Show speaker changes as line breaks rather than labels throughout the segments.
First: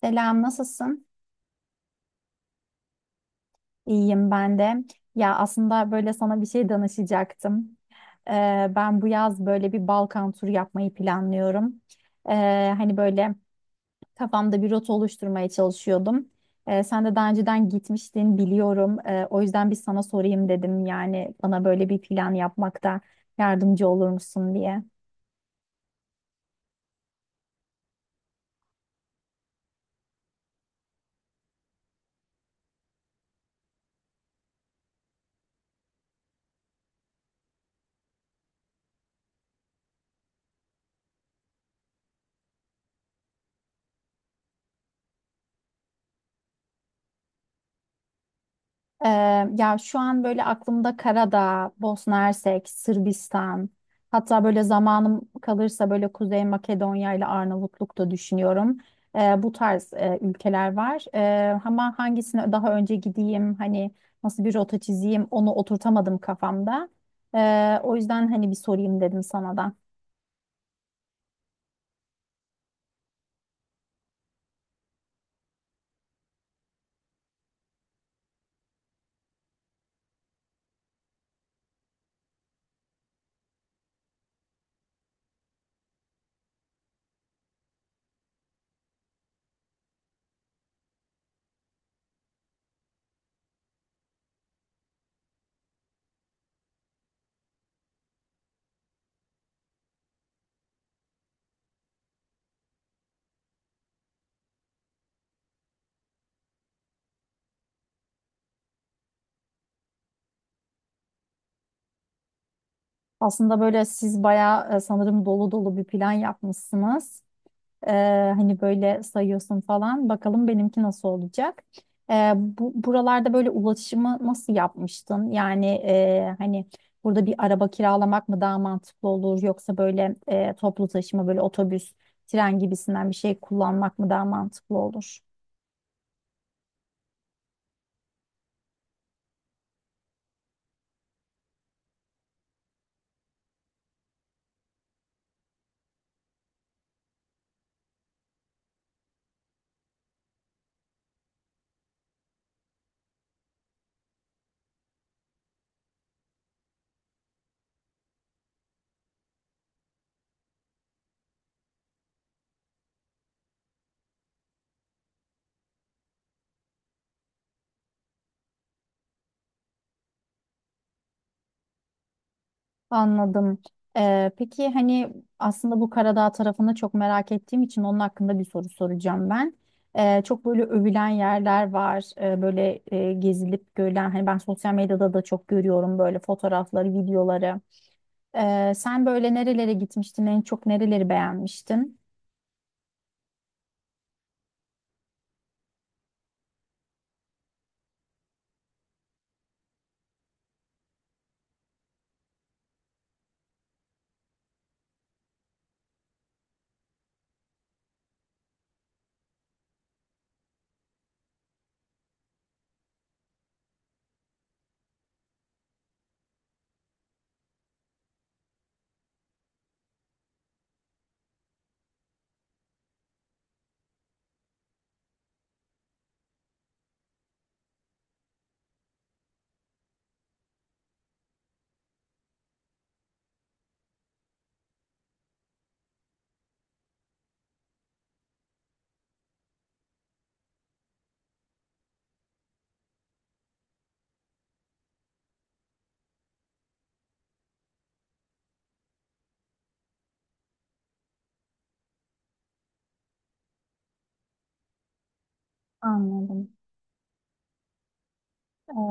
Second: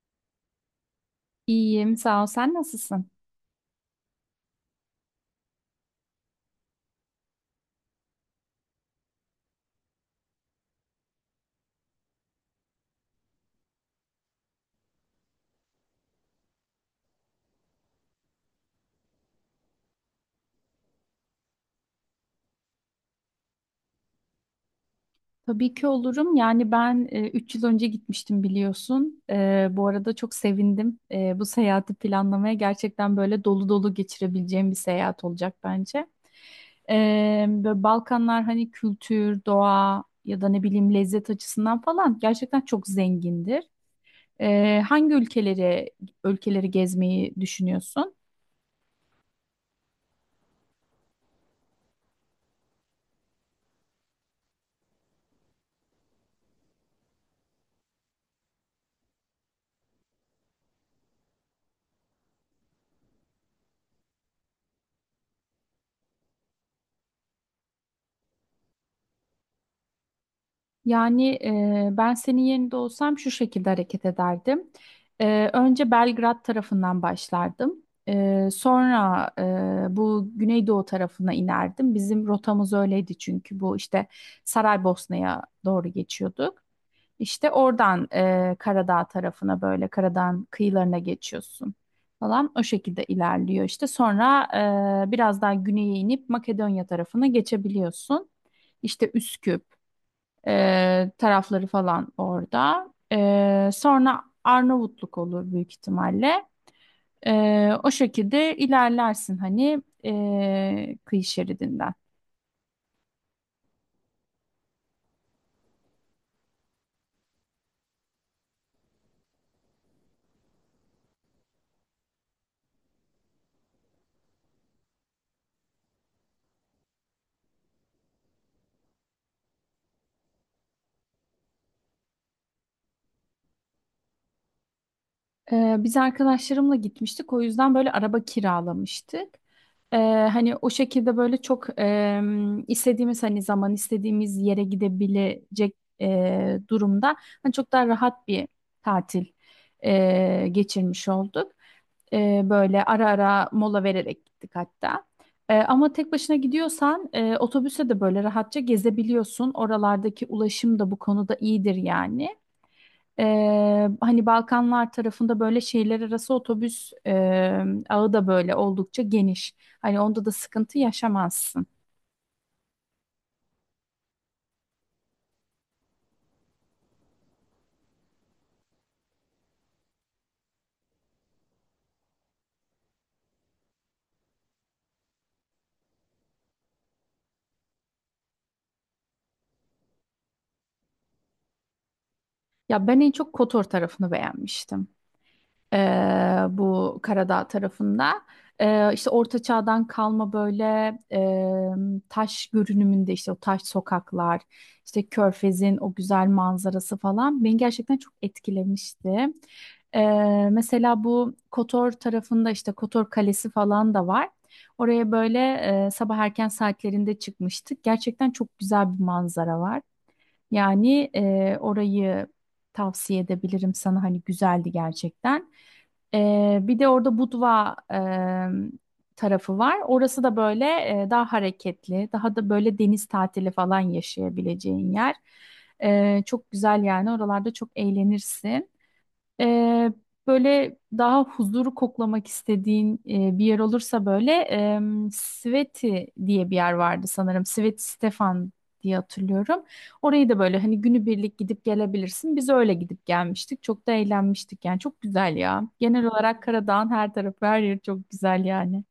Selam, nasılsın?
İyiyim, sağ ol. Sen nasılsın?
İyiyim ben de. Ya aslında böyle sana bir şey danışacaktım. Ee, Ben bu yaz böyle bir Balkan turu yapmayı planlıyorum. Hani böyle kafamda bir rota oluşturmaya çalışıyordum. Sen de daha önceden gitmiştin biliyorum. O yüzden bir sana sorayım dedim. Yani bana böyle bir plan yapmakta yardımcı olur musun diye.
Tabii ki olurum. Yani ben 3 yıl önce gitmiştim biliyorsun. Bu arada çok sevindim. Bu seyahati planlamaya gerçekten böyle dolu dolu geçirebileceğim bir seyahat olacak bence. Böyle Balkanlar hani kültür, doğa ya da ne bileyim lezzet açısından falan gerçekten çok zengindir. Hangi ülkeleri gezmeyi düşünüyorsun?
Ee, Ya şu an böyle aklımda Karadağ, Bosna Hersek, Sırbistan, hatta böyle zamanım kalırsa böyle Kuzey Makedonya ile Arnavutluk da düşünüyorum. Bu tarz ülkeler var. Ama hangisine daha önce gideyim, hani nasıl bir rota çizeyim onu oturtamadım kafamda. O yüzden hani bir sorayım dedim sana da.
Yani ben senin yerinde olsam şu şekilde hareket ederdim. Önce Belgrad tarafından başlardım. Sonra bu Güneydoğu tarafına inerdim. Bizim rotamız öyleydi çünkü bu işte Saraybosna'ya doğru geçiyorduk. İşte oradan Karadağ tarafına böyle Karadağ'ın kıyılarına geçiyorsun falan. O şekilde ilerliyor işte. Sonra biraz daha güneye inip Makedonya tarafına geçebiliyorsun. İşte Üsküp tarafları falan orada. Sonra Arnavutluk olur büyük ihtimalle. O şekilde ilerlersin hani kıyı şeridinden.
Aslında böyle siz bayağı sanırım dolu dolu bir plan yapmışsınız. Ee, Hani böyle sayıyorsun falan. Bakalım benimki nasıl olacak? Buralarda böyle ulaşımı nasıl yapmıştın? Yani hani burada bir araba kiralamak mı daha mantıklı olur? Yoksa böyle toplu taşıma böyle otobüs, tren gibisinden bir şey kullanmak mı daha mantıklı olur?
Biz arkadaşlarımla gitmiştik. O yüzden böyle araba kiralamıştık. Ee, hani o şekilde böyle çok istediğimiz hani zaman istediğimiz yere gidebilecek durumda hani çok daha rahat bir tatil geçirmiş olduk. Böyle ara ara mola vererek gittik hatta. Ama tek başına gidiyorsan otobüse de böyle rahatça gezebiliyorsun. Oralardaki ulaşım da bu konuda iyidir yani. Hani Balkanlar tarafında böyle şehirler arası otobüs ağı da böyle oldukça geniş. Hani onda da sıkıntı yaşamazsın.
Anladım. Peki hani aslında bu Karadağ tarafını çok merak ettiğim için onun hakkında bir soru soracağım ben. Çok böyle övülen yerler var. Böyle gezilip görülen hani ben sosyal medyada da çok görüyorum böyle fotoğrafları, videoları. Sen böyle nerelere gitmiştin? En çok nereleri beğenmiştin?
Ya ben en çok Kotor tarafını beğenmiştim. e, bu Karadağ tarafında. E, işte Orta Çağ'dan kalma böyle taş görünümünde işte o taş sokaklar, işte Körfez'in o güzel manzarası falan beni gerçekten çok etkilemişti. E, mesela bu Kotor tarafında işte Kotor Kalesi falan da var. Oraya böyle sabah erken saatlerinde çıkmıştık. Gerçekten çok güzel bir manzara var. Yani orayı tavsiye edebilirim sana hani güzeldi gerçekten. Bir de orada Budva tarafı var. Orası da böyle daha hareketli, daha da böyle deniz tatili falan yaşayabileceğin yer. Çok güzel yani oralarda çok eğlenirsin. Ee, böyle daha huzuru koklamak istediğin bir yer olursa böyle Sveti diye bir yer vardı sanırım. Sveti Stefan diye hatırlıyorum. Orayı da böyle hani günübirlik gidip gelebilirsin. Biz öyle gidip gelmiştik. Çok da eğlenmiştik yani. Çok güzel ya. Genel olarak
Anladım.
Karadağ'ın her tarafı her yeri çok güzel yani.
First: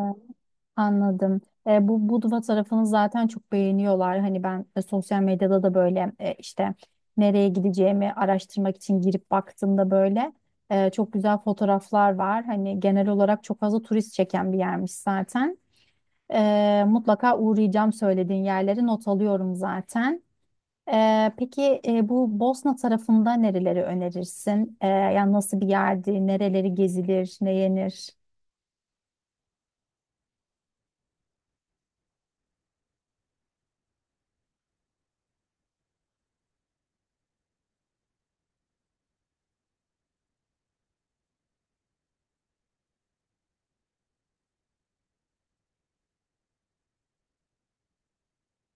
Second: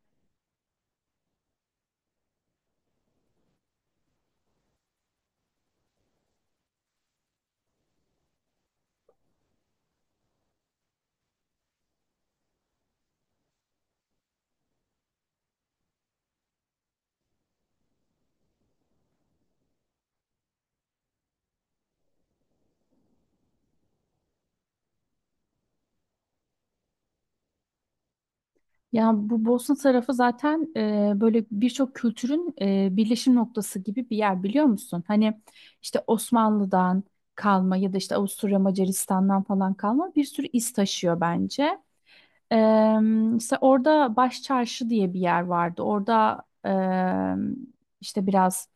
Anladım. Bu Budva tarafını zaten çok beğeniyorlar. Hani ben sosyal medyada da böyle işte nereye gideceğimi araştırmak için girip baktığımda böyle çok güzel fotoğraflar var. Hani genel olarak çok fazla turist çeken bir yermiş zaten. Mutlaka uğrayacağım söylediğin yerleri not alıyorum zaten. Peki bu Bosna tarafında nereleri önerirsin? Yani nasıl bir yerdi, nereleri gezilir, ne yenir?
Ya bu Bosna tarafı zaten böyle birçok kültürün birleşim noktası gibi bir yer biliyor musun? Hani işte Osmanlı'dan kalma ya da işte Avusturya Macaristan'dan falan kalma bir sürü iz taşıyor bence. E, işte orada Baş Çarşı diye bir yer vardı. Orada işte biraz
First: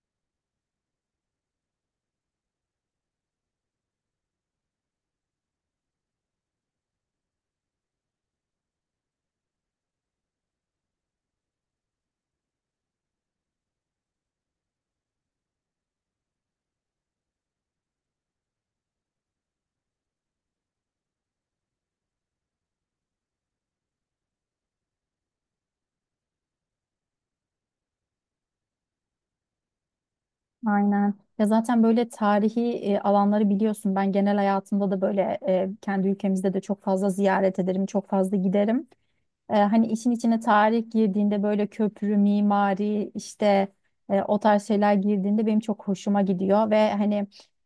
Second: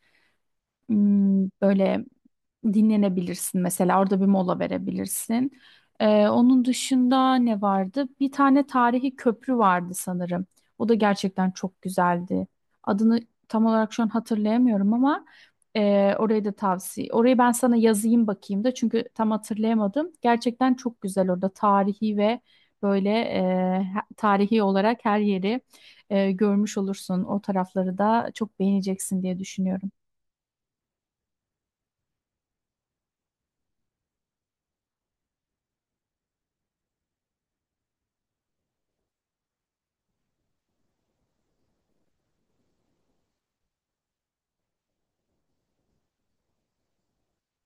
Böyle dinlenebilirsin mesela orada bir mola verebilirsin. Onun dışında ne vardı? Bir tane tarihi köprü vardı sanırım. O da gerçekten çok güzeldi. Adını tam olarak şu an hatırlayamıyorum ama orayı da tavsiye. Orayı ben sana yazayım bakayım da çünkü tam hatırlayamadım. Gerçekten çok güzel orada tarihi ve böyle tarihi olarak her yeri görmüş olursun. O tarafları da çok beğeneceksin diye düşünüyorum.
Aynen. Ya zaten böyle tarihi alanları biliyorsun. Ben genel hayatımda da böyle kendi ülkemizde de çok fazla ziyaret ederim, çok fazla giderim. Hani işin içine tarih girdiğinde böyle köprü, mimari işte o tarz şeyler girdiğinde benim çok hoşuma gidiyor ve hani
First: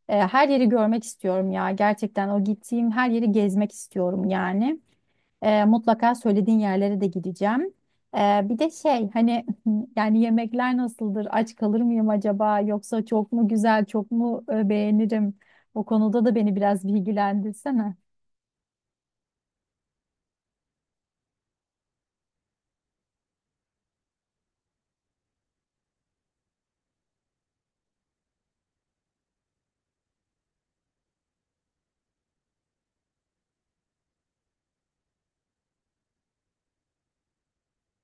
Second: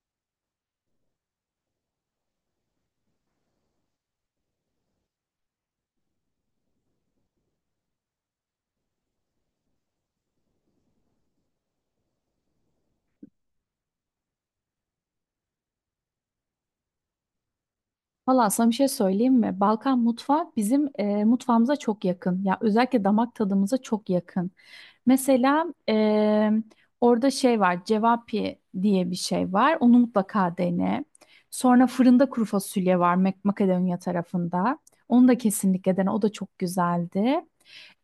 her yeri görmek istiyorum ya. Gerçekten o gittiğim her yeri gezmek istiyorum yani. Mutlaka söylediğin yerlere de gideceğim. E, Bir de şey hani yani yemekler nasıldır? Aç kalır mıyım acaba? Yoksa çok mu güzel, çok mu beğenirim? O konuda da beni biraz bilgilendirsene.
Valla sana bir şey söyleyeyim mi? Balkan mutfağı bizim mutfağımıza çok yakın. Ya özellikle damak tadımıza çok yakın. Mesela orada şey var, cevapi diye bir şey var. Onu mutlaka dene. Sonra fırında kuru fasulye var Makedonya tarafında. Onu da kesinlikle dene. O da çok güzeldi.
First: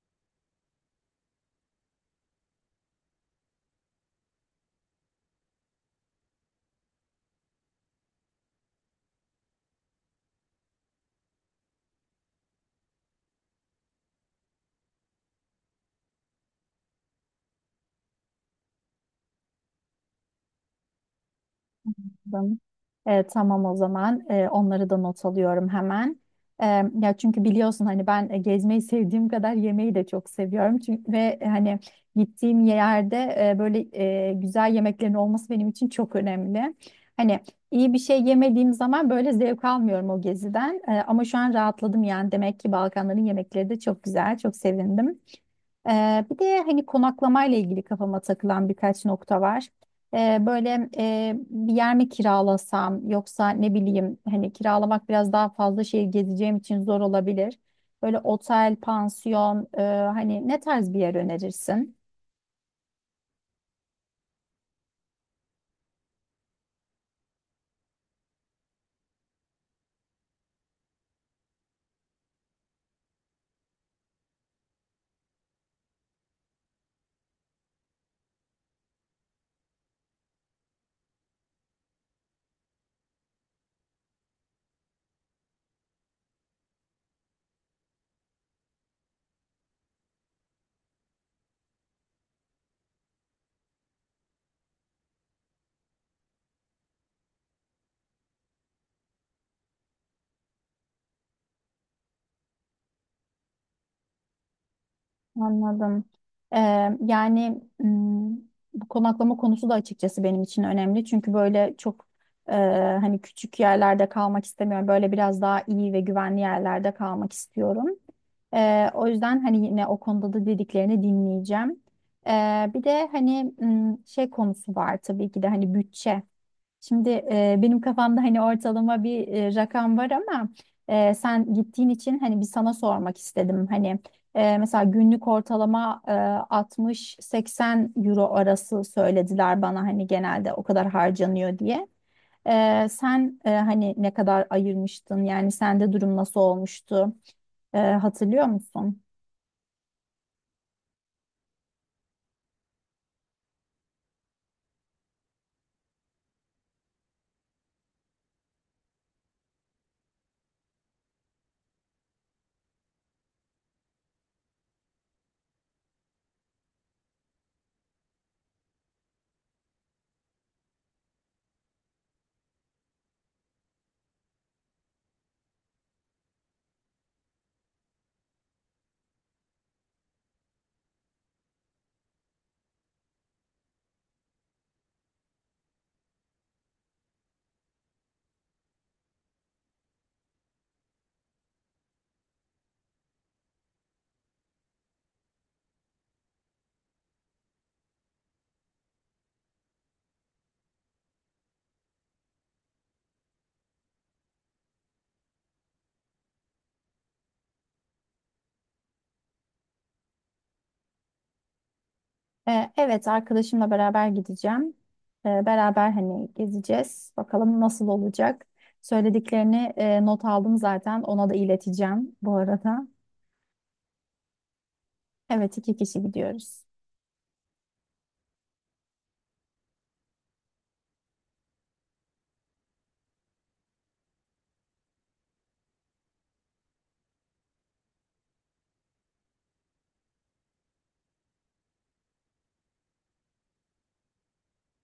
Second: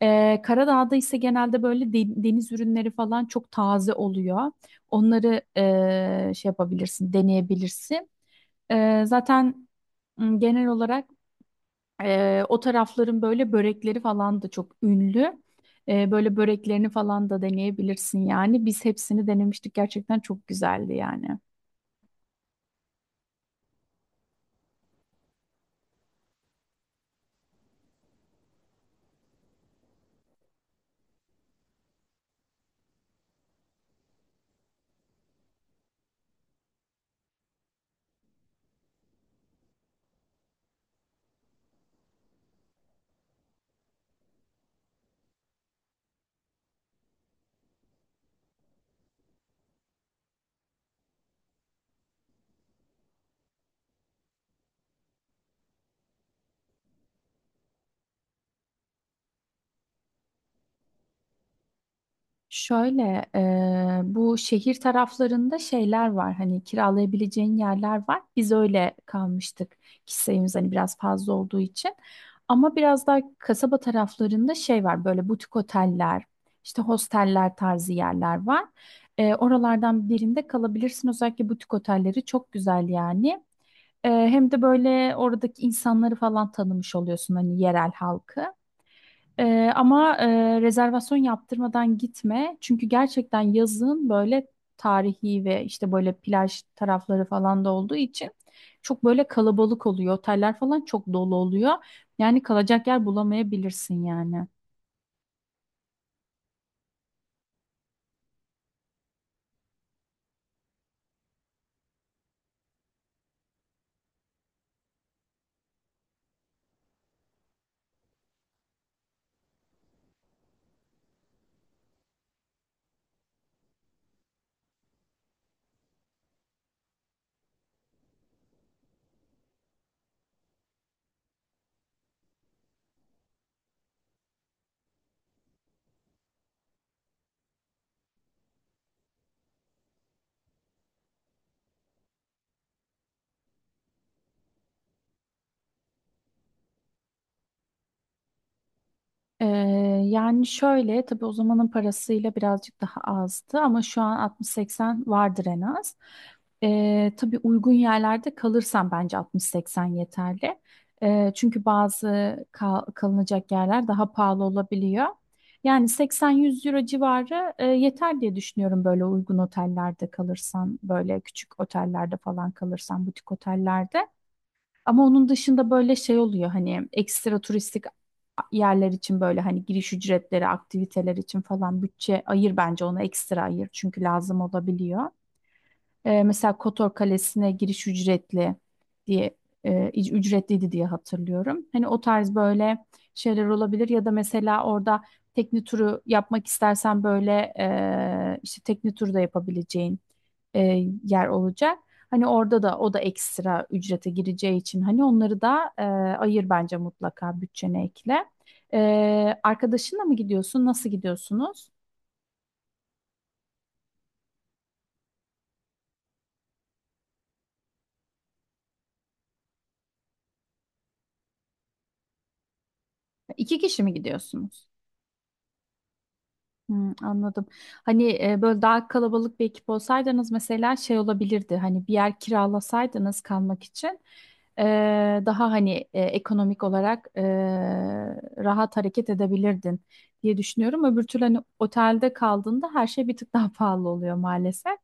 Karadağ'da ise genelde böyle deniz ürünleri falan çok taze oluyor. Onları şey yapabilirsin, deneyebilirsin. Zaten genel olarak o tarafların böyle börekleri falan da çok ünlü. Böyle böreklerini falan da deneyebilirsin yani. Biz hepsini denemiştik. Gerçekten çok güzeldi yani.
Anladım. Tamam, o zaman onları da not alıyorum hemen. E, Ya çünkü biliyorsun hani ben gezmeyi sevdiğim kadar yemeği de çok seviyorum. Çünkü ve hani gittiğim yerde böyle güzel yemeklerin olması benim için çok önemli. Hani iyi bir şey yemediğim zaman böyle zevk almıyorum o geziden. Ama şu an rahatladım yani demek ki Balkanların yemekleri de çok güzel. Çok sevindim. Bir de hani konaklamayla ilgili kafama takılan birkaç nokta var. Böyle bir yer mi kiralasam yoksa ne bileyim hani kiralamak biraz daha fazla şehir gezeceğim için zor olabilir. Böyle otel, pansiyon hani ne tarz bir yer önerirsin?
Şöyle bu şehir taraflarında şeyler var hani kiralayabileceğin yerler var. Biz öyle kalmıştık kişi sayımız hani biraz fazla olduğu için. Ama biraz daha kasaba taraflarında şey var böyle butik oteller işte hosteller tarzı yerler var. Oralardan birinde kalabilirsin özellikle butik otelleri çok güzel yani. Hem de böyle oradaki insanları falan tanımış oluyorsun hani yerel halkı. Ama rezervasyon yaptırmadan gitme. Çünkü gerçekten yazın böyle tarihi ve işte böyle plaj tarafları falan da olduğu için çok böyle kalabalık oluyor. Oteller falan çok dolu oluyor. Yani kalacak yer bulamayabilirsin yani.
Anladım. Ee, Yani bu konaklama konusu da açıkçası benim için önemli. Çünkü böyle çok e, hani küçük yerlerde kalmak istemiyorum. Böyle biraz daha iyi ve güvenli yerlerde kalmak istiyorum. O yüzden hani yine o konuda da dediklerini dinleyeceğim. Bir de hani şey konusu var tabii ki de hani bütçe. Şimdi benim kafamda hani ortalama bir rakam var ama sen gittiğin için hani bir sana sormak istedim. Hani mesela günlük ortalama 60-80 euro arası söylediler bana hani genelde o kadar harcanıyor diye. Sen hani ne kadar ayırmıştın yani sende durum nasıl olmuştu. Hatırlıyor musun?
Ee, yani şöyle tabii o zamanın parasıyla birazcık daha azdı ama şu an 60-80 vardır en az. Tabii uygun yerlerde kalırsam bence 60-80 yeterli. Çünkü bazı kalınacak yerler daha pahalı olabiliyor. Yani 80-100 euro civarı yeter diye düşünüyorum böyle uygun otellerde kalırsan, böyle küçük otellerde falan kalırsan, butik otellerde. Ama onun dışında böyle şey oluyor hani ekstra turistik yerler için böyle hani giriş ücretleri, aktiviteler için falan bütçe ayır bence ona ekstra ayır çünkü lazım olabiliyor. Mesela Kotor Kalesi'ne giriş diye e, ücretliydi diye hatırlıyorum. Hani o tarz böyle şeyler olabilir ya da mesela orada tekne turu yapmak istersen böyle işte tekne turu da yapabileceğin e, yer olacak. Hani orada da o da ekstra ücrete gireceği için hani onları da ayır bence mutlaka bütçene ekle. E, Arkadaşınla mı gidiyorsun? Nasıl gidiyorsunuz?
Evet, arkadaşımla beraber gideceğim. Beraber hani gezeceğiz. Bakalım nasıl olacak. Söylediklerini not aldım zaten. Ona da ileteceğim bu arada.
İki kişi mi gidiyorsunuz?
Evet, iki kişi gidiyoruz.
Hmm, anladım. Hani böyle daha kalabalık bir ekip olsaydınız mesela şey olabilirdi. Hani bir yer kiralasaydınız kalmak için e, daha hani ekonomik olarak rahat hareket edebilirdin diye düşünüyorum. Öbür türlü hani otelde kaldığında her şey bir tık daha pahalı oluyor maalesef.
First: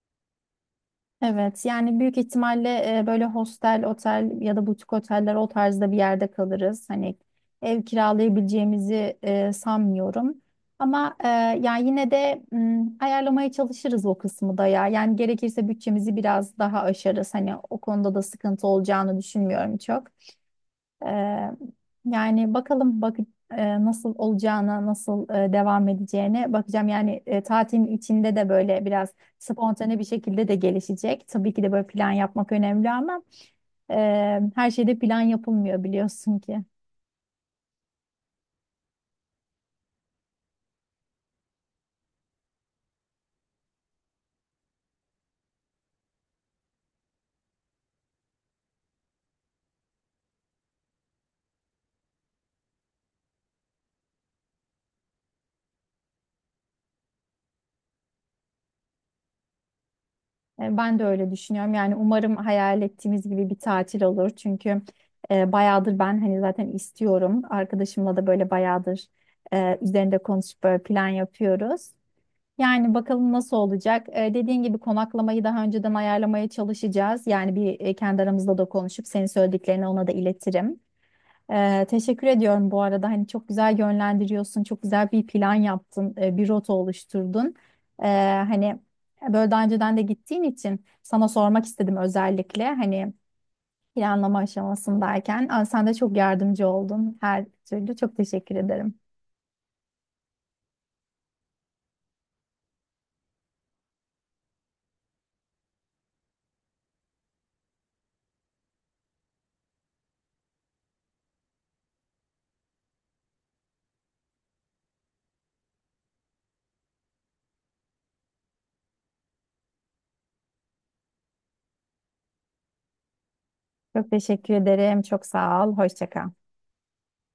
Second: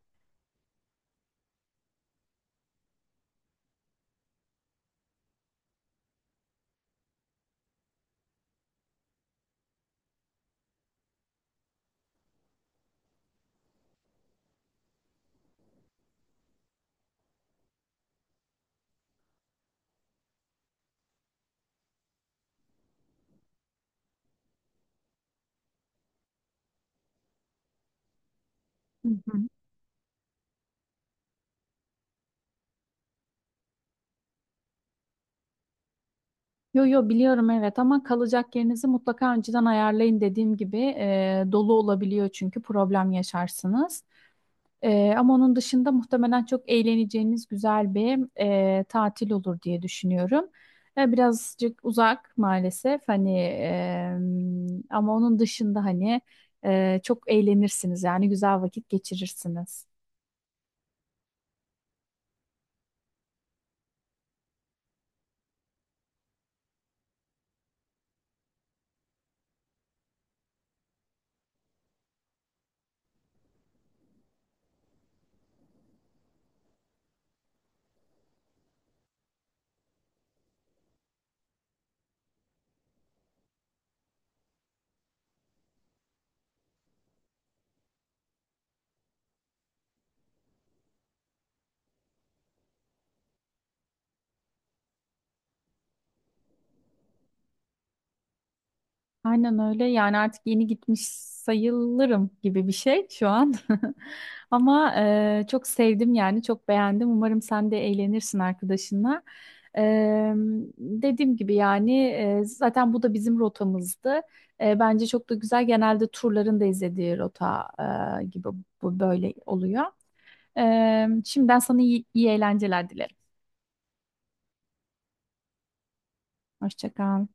Evet, yani büyük ihtimalle böyle hostel, otel ya da butik oteller o tarzda bir yerde kalırız. Hani ev kiralayabileceğimizi sanmıyorum. Ama yani yine de ayarlamaya çalışırız o kısmı da ya. Yani gerekirse bütçemizi biraz daha aşarız. Hani o konuda da sıkıntı olacağını düşünmüyorum çok. Ee, Yani bakalım nasıl olacağına, nasıl devam edeceğine bakacağım. Yani tatilin içinde de böyle
Hı
biraz
hı.
spontane bir şekilde de gelişecek. Tabii ki de böyle plan yapmak önemli ama e, her şeyde plan yapılmıyor biliyorsun ki.
Yo, yo, biliyorum, evet, ama kalacak yerinizi mutlaka önceden ayarlayın dediğim gibi dolu olabiliyor çünkü problem yaşarsınız. Ama onun dışında muhtemelen çok eğleneceğiniz güzel bir tatil olur diye düşünüyorum. Birazcık uzak maalesef hani ama onun dışında hani çok eğlenirsiniz yani güzel vakit geçirirsiniz.
Ben de öyle düşünüyorum. Yani umarım hayal ettiğimiz gibi bir tatil olur. Çünkü bayağıdır ben hani zaten istiyorum. Arkadaşımla da böyle bayağıdır üzerinde konuşup böyle plan yapıyoruz. Yani bakalım nasıl olacak. Dediğin gibi konaklamayı daha önceden ayarlamaya çalışacağız. Yani bir kendi aramızda da konuşup senin söylediklerini ona da iletirim. Teşekkür ediyorum bu arada. Hani çok güzel yönlendiriyorsun, çok güzel bir plan yaptın, bir rota oluşturdun. Ee, Hani böyle daha önceden de gittiğin için sana sormak istedim özellikle. Hani planlama aşamasındayken. Aa, sen de çok yardımcı oldun her türlü. Çok teşekkür ederim.
Aynen öyle. Yani artık yeni gitmiş sayılırım gibi bir şey şu an. Ama çok sevdim yani çok beğendim. Umarım sen de eğlenirsin arkadaşınla. E, dediğim gibi yani zaten bu da bizim rotamızdı. Bence çok da güzel. Genelde turların da izlediği rota gibi bu böyle oluyor. E, şimdiden sana iyi, iyi eğlenceler dilerim.
Çok teşekkür ederim. Çok sağ ol. Hoşça kal.
Hoşça kal.